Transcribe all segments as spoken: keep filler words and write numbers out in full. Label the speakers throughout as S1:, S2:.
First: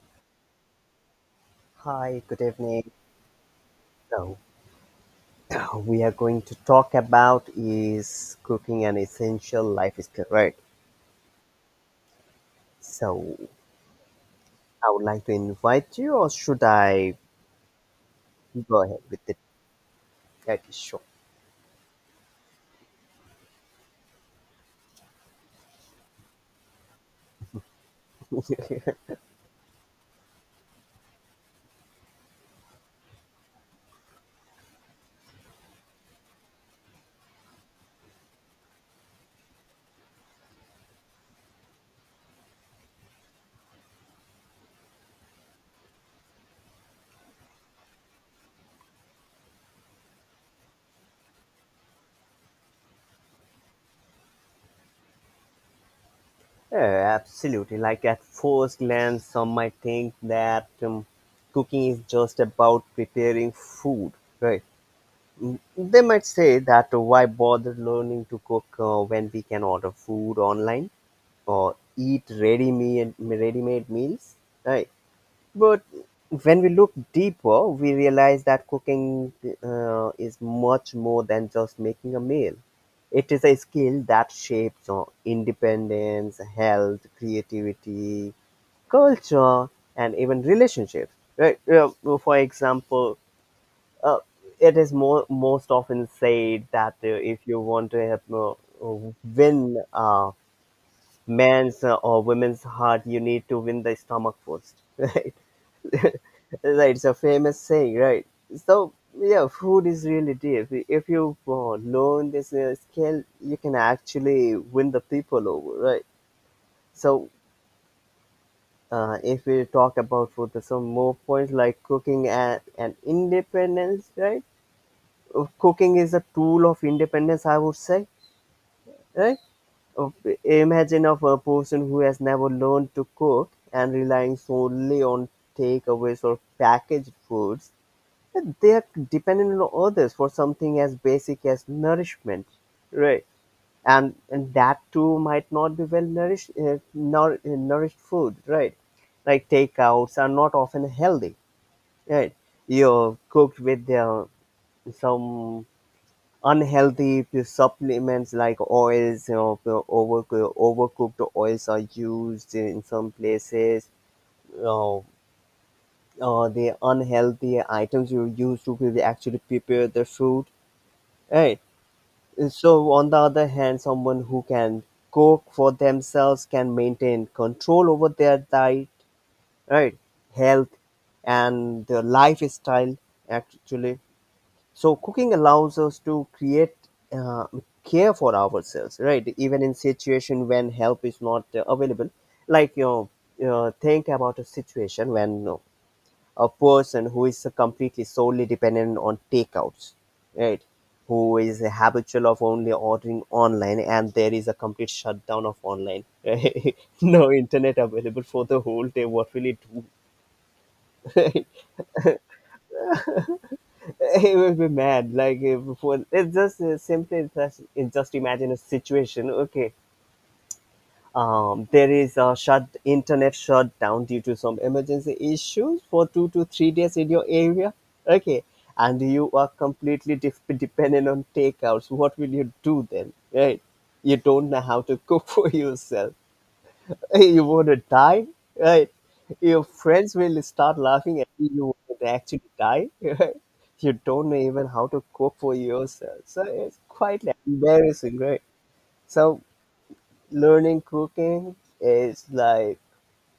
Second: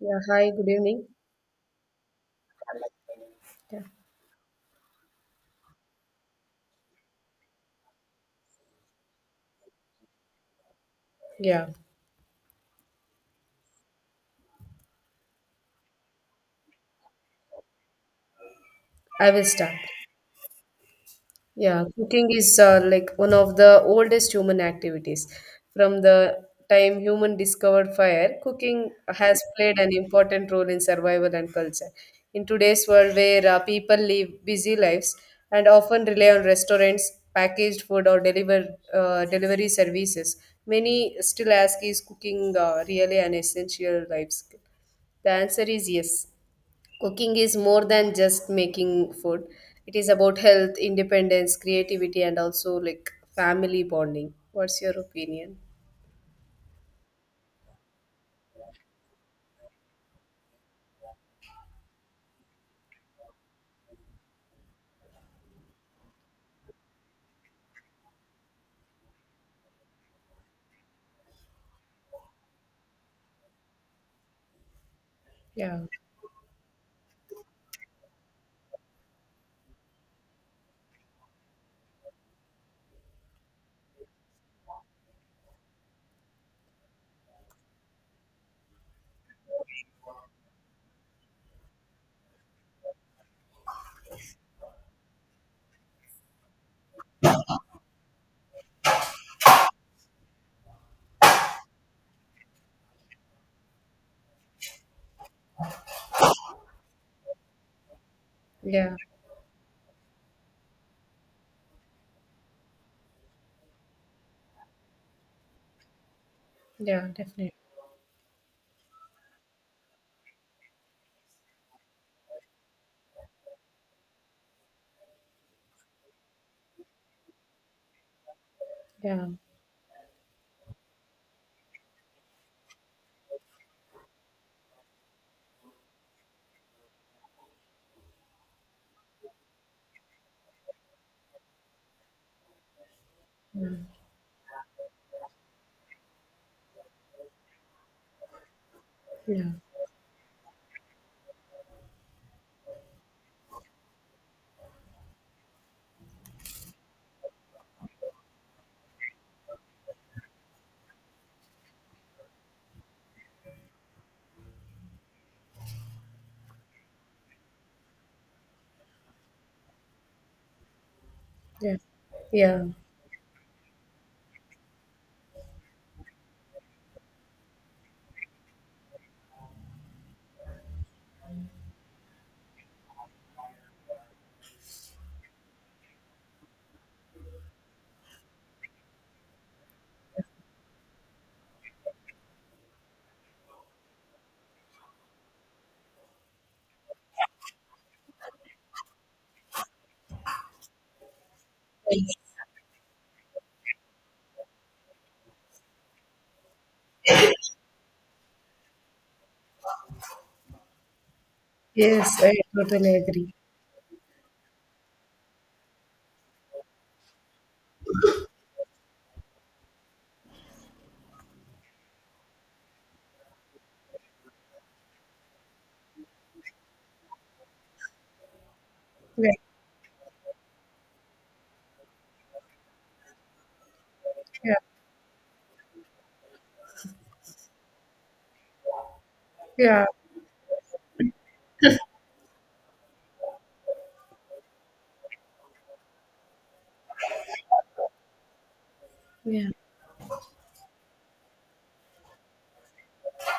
S1: Yeah, hi, good evening.
S2: Hi, good evening.
S1: Yeah.
S2: So, uh, we are going to talk about is cooking an essential life skill, right?
S1: Yeah,
S2: So, I would like to invite you, or should I go ahead with
S1: I
S2: the
S1: will start.
S2: that is sure.
S1: Yeah, cooking is uh, like one of the oldest human activities. From the time human discovered fire, cooking has played an important role in survival and culture. In today's world, where uh, people live busy lives and often rely on restaurants, packaged food, or deliver uh, delivery services, many still ask, "Is cooking uh, really an essential life skill?" The answer is yes. Cooking is more than just making food. It is about health, independence, creativity, and also like family bonding. What's your opinion?
S2: Yeah, absolutely. Like at first glance, some might think that um, cooking is just about preparing food, right? Mm, They might say that uh, why bother learning to cook uh, when we can order food online? Or eat ready meal, ready-made meals, right?
S1: Yeah,
S2: But when we look deeper, we realize that cooking uh, is much more than just making a meal. It is a skill that shapes our independence, health, creativity, culture, and even relationships. Right? Uh, For example, uh, it is more most often said that uh, if you want to have, uh, win a man's uh, or women's heart, you need to win the stomach first, right? Right, it's a famous saying, right? So
S1: yeah,
S2: yeah, food is really deep. If you uh, learn this uh, skill, you can actually win the people over, right?
S1: yeah,
S2: So
S1: definitely.
S2: uh, if we talk about food, there's some more points like cooking and, and independence, right? Uh, cooking is a tool of independence, I would say,
S1: Yeah,
S2: right. Of- Imagine of a person who has never learned to cook and relying solely on takeaways or packaged foods. They are dependent on others for something as basic as nourishment, right? And and that too might not be well nourished, uh, nour- uh, nourished food, right? Like
S1: yeah,
S2: takeouts are not often healthy, right? You're cooked with uh, some unhealthy p- supplements like oils, you know, p- over, overcooked oils are used in some places. You uh, the unhealthy items you use to pre- actually prepare the food, right?
S1: yeah. Yeah.
S2: So on the other hand, someone who can cook for themselves can maintain control over their diet, right, health, and their lifestyle actually. So cooking allows us to create uh, care for ourselves, right, even in situation when help is not uh, available. Like, you know, uh, think about a situation when you a person who is completely solely dependent on takeouts, right, who is habitual of only ordering online, and there is a complete shutdown of online, right? No internet available for the whole day, what will it do?
S1: Yes, I totally agree.
S2: He will be mad. Like if for it's just uh, simply it's just, it's just imagine a situation, okay? Um there is a shut internet shutdown due to some emergency issues for two to three days in your area, okay? And you
S1: Yeah,
S2: are completely def- dependent on takeouts, what will you do then, right? You don't
S1: yeah,
S2: know how to cook for yourself. Hey, you want to die, right? Your
S1: yeah,
S2: friends will start laughing at you. You wouldn't actually die. Right? You don't know even how to cook for yourself, so it's quite like embarrassing, right? So
S1: yeah,
S2: learning cooking is like,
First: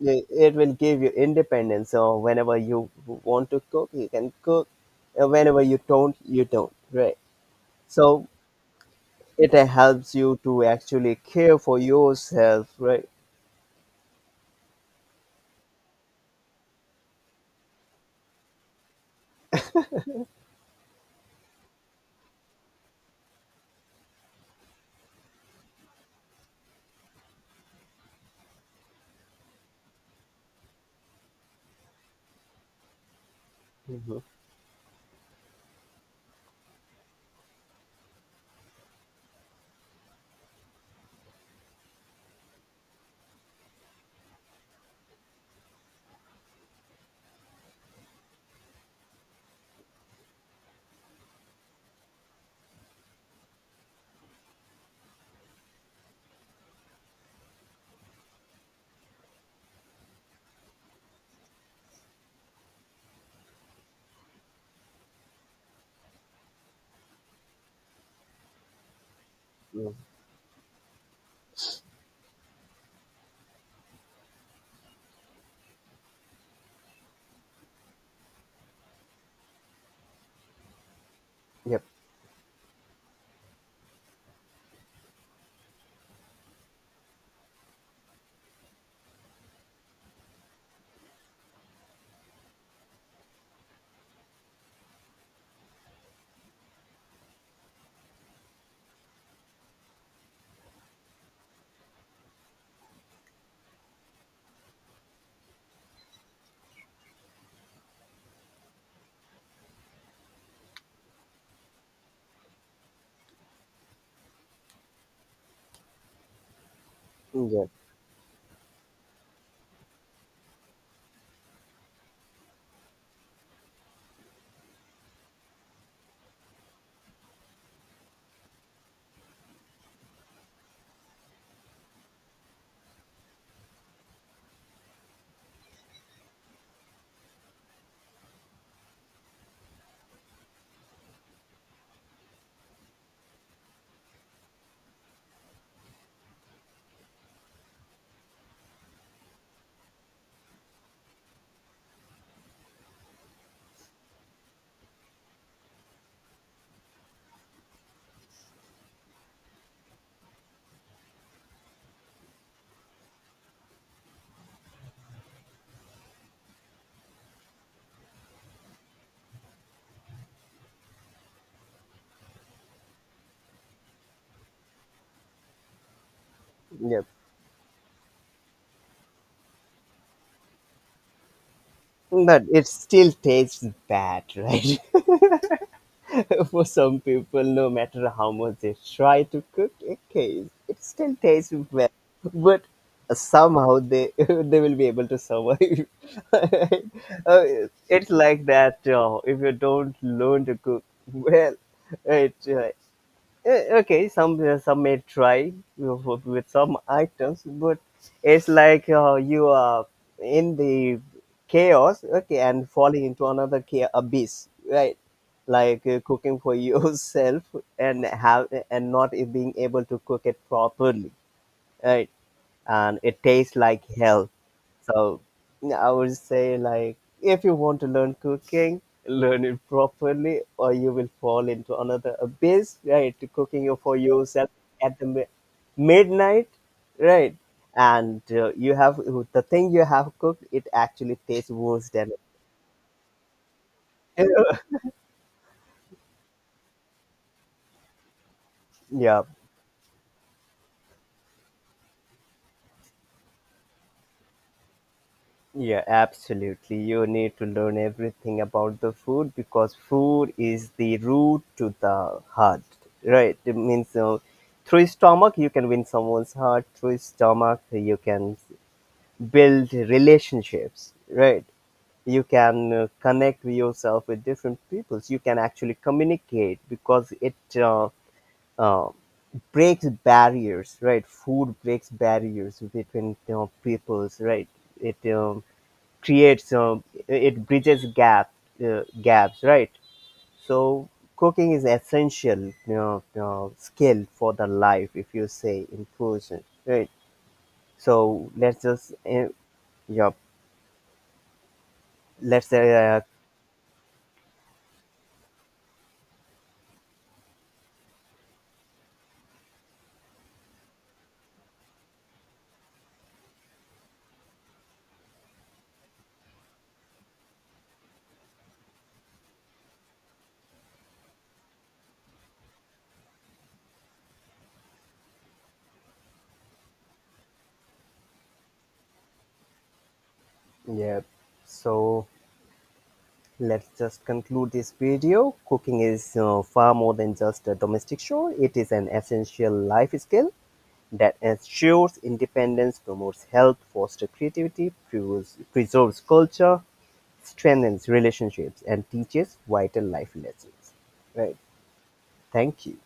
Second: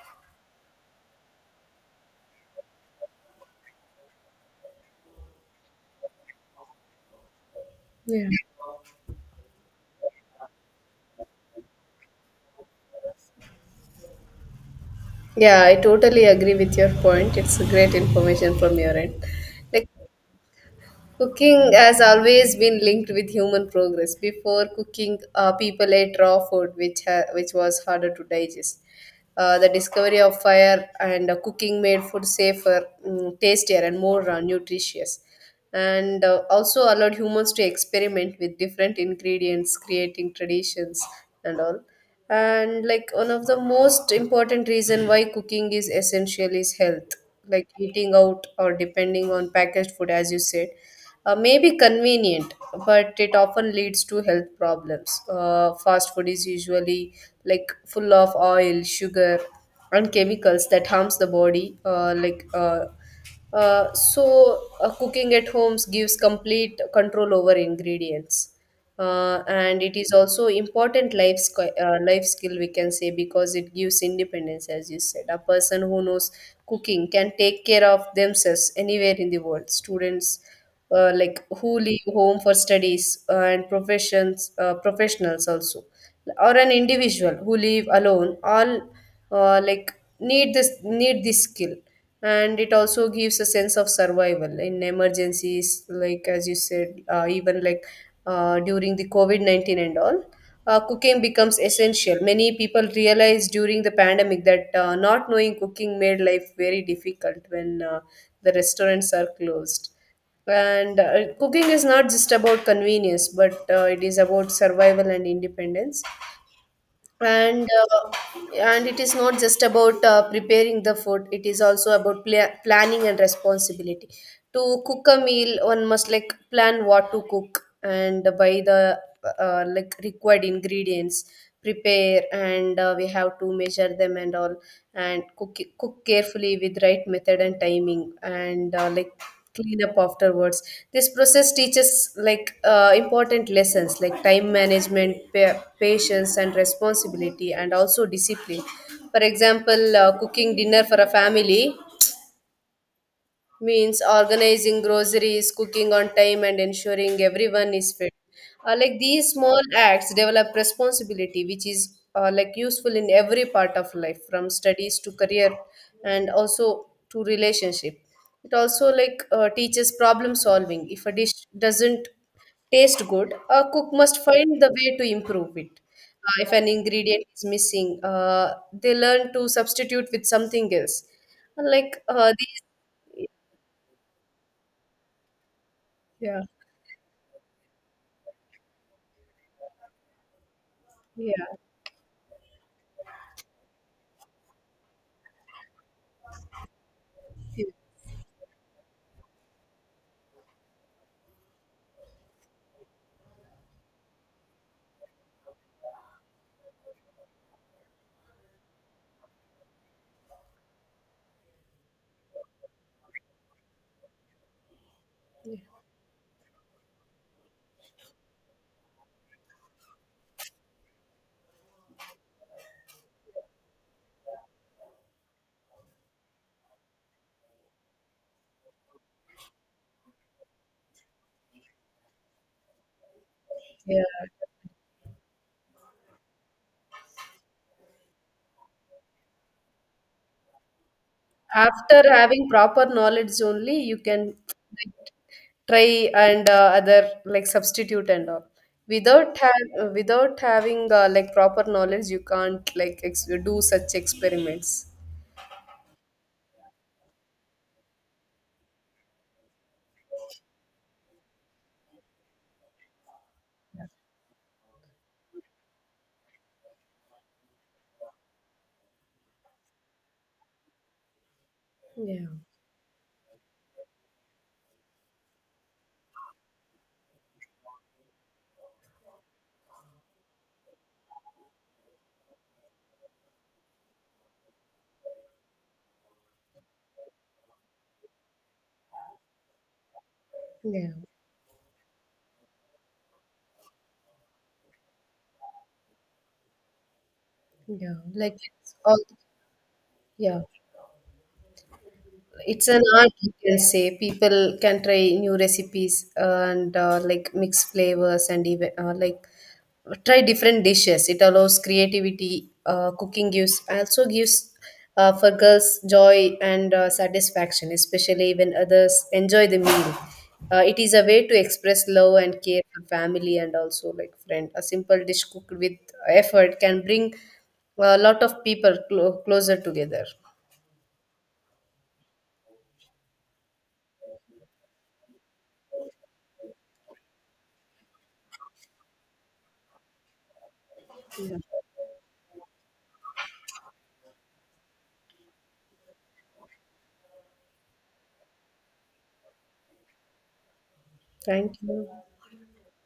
S2: it, it will give you independence. So whenever you want to cook, you can cook, and whenever you don't, you don't, right? So
S1: yeah.
S2: it helps you to actually care for yourself, right?
S1: Yeah, I totally agree with your point. It's a great information from your end. Like cooking has always been linked with human progress. Before cooking, uh, people ate raw food, which ha- which was harder to digest. Uh, the discovery of fire and uh, cooking made food safer, mm, tastier, and
S2: Hmm.
S1: more uh, nutritious, and uh, also allowed humans to experiment with different ingredients, creating traditions and all. And like one of the most important reason why cooking is essential is health. Like eating out or depending on packaged food, as you said, uh, may be convenient, but it often leads to health problems. Uh, fast food is usually like full of oil, sugar, and chemicals that harms the body. Uh, like uh, uh, so, uh, cooking at homes gives complete control over ingredients, uh, and
S2: Yep.
S1: it is also important life squi- uh, life skill, we can say, because it gives independence. As you said, a person who knows cooking can take care of themselves anywhere in the world. Students, uh, like, who leave home for studies, uh, and professions, uh, professionals also, or an individual who live alone all, uh, like, need this need this skill. And it also gives a sense of survival in emergencies, like as you said, uh, even like uh, during the covid nineteen and all. Uh, cooking becomes essential. Many people realized during the pandemic that uh, not knowing cooking made life very difficult when uh, the restaurants are closed. And uh, cooking is not just about convenience, but uh, it is about survival and independence. and
S2: Yep.
S1: uh, and it is not just about uh, preparing the food, it is also about pla planning and responsibility. To cook a meal, one must like plan what to cook and buy the uh, like required ingredients, prepare, and uh, we have to measure them and all, and cook cook carefully with right method and timing, and uh, like clean up afterwards. This process teaches like uh, important lessons like time management, pa- patience and responsibility, and also discipline. For example, uh, cooking dinner for a family means organizing groceries, cooking on time, and ensuring everyone is fed. Uh, like these small acts develop responsibility, which is uh, like useful in every part of life, from studies to career, and also to relationship. It also like uh, teaches problem solving. If a dish doesn't taste good, a cook must find the way to improve it. Uh, if an
S2: Yep.
S1: ingredient is missing, uh, they learn to substitute with something else. Like uh,
S2: But
S1: these,
S2: it still tastes bad, right?
S1: yeah.
S2: For some people, no matter how much they try to cook a case, it still tastes
S1: Yeah.
S2: bad. But somehow they they will be able to survive. Uh,
S1: Few-
S2: it's like that. Uh, if you don't learn to cook well, it uh, Eh, okay, some uh, some may try with with some items, but it's like uh, you are in the chaos, okay, and falling into another cha- abyss, right? Like uh, cooking for yourself and have and not being able to cook it properly, right, and it tastes like hell. So I would say like, if you want to learn cooking, learn it properly or you will fall into another abyss, right? To cooking for
S1: Yeah.
S2: yourself at the mi- midnight, right? And uh, you have the thing you have cooked, it actually tastes worse
S1: After
S2: than
S1: having proper knowledge only, you can,
S2: it.
S1: like, try and uh, other like substitute and all.
S2: Yeah.
S1: Without have without having uh, like proper knowledge, you can't like ex- do such experiments.
S2: Yeah, absolutely. You need to learn everything about the food because food is the root to the heart, right? It
S1: Yeah.
S2: means uh, through stomach you can win someone's heart. Through stomach you can build relationships, right? You
S1: Yeah.
S2: can uh, connect yourself with different peoples. You can actually communicate because it uh, uh, breaks barriers, right? Food breaks barriers between, you know, peoples, right? It um, creates uh, it bridges gap uh, gaps, right? So
S1: Yeah.
S2: cooking is essential, you know, uh, skill for the life, if you say in person, right?
S1: Yeah.
S2: So
S1: Like
S2: let's
S1: it's
S2: just
S1: all.
S2: uh, yeah
S1: Yeah.
S2: let's
S1: It's an
S2: uh,
S1: art, you can say. People can try new recipes and uh, like mix flavors and even uh, like try different dishes. It allows creativity. Uh, cooking gives also gives uh, for girls joy and uh, satisfaction, especially when others enjoy the meal. Uh, it is a way to express love and care for family and also like friend. A simple dish cooked with effort can bring a lot of people clo- closer together.
S2: yeah, so let's just conclude this video. Cooking is uh, far more than just a domestic chore. It is an essential life skill that ensures independence, promotes health, fosters creativity, preserves preserves culture, strengthens relationships, and teaches vital life lessons, right?
S1: Thank you.
S2: Thank you.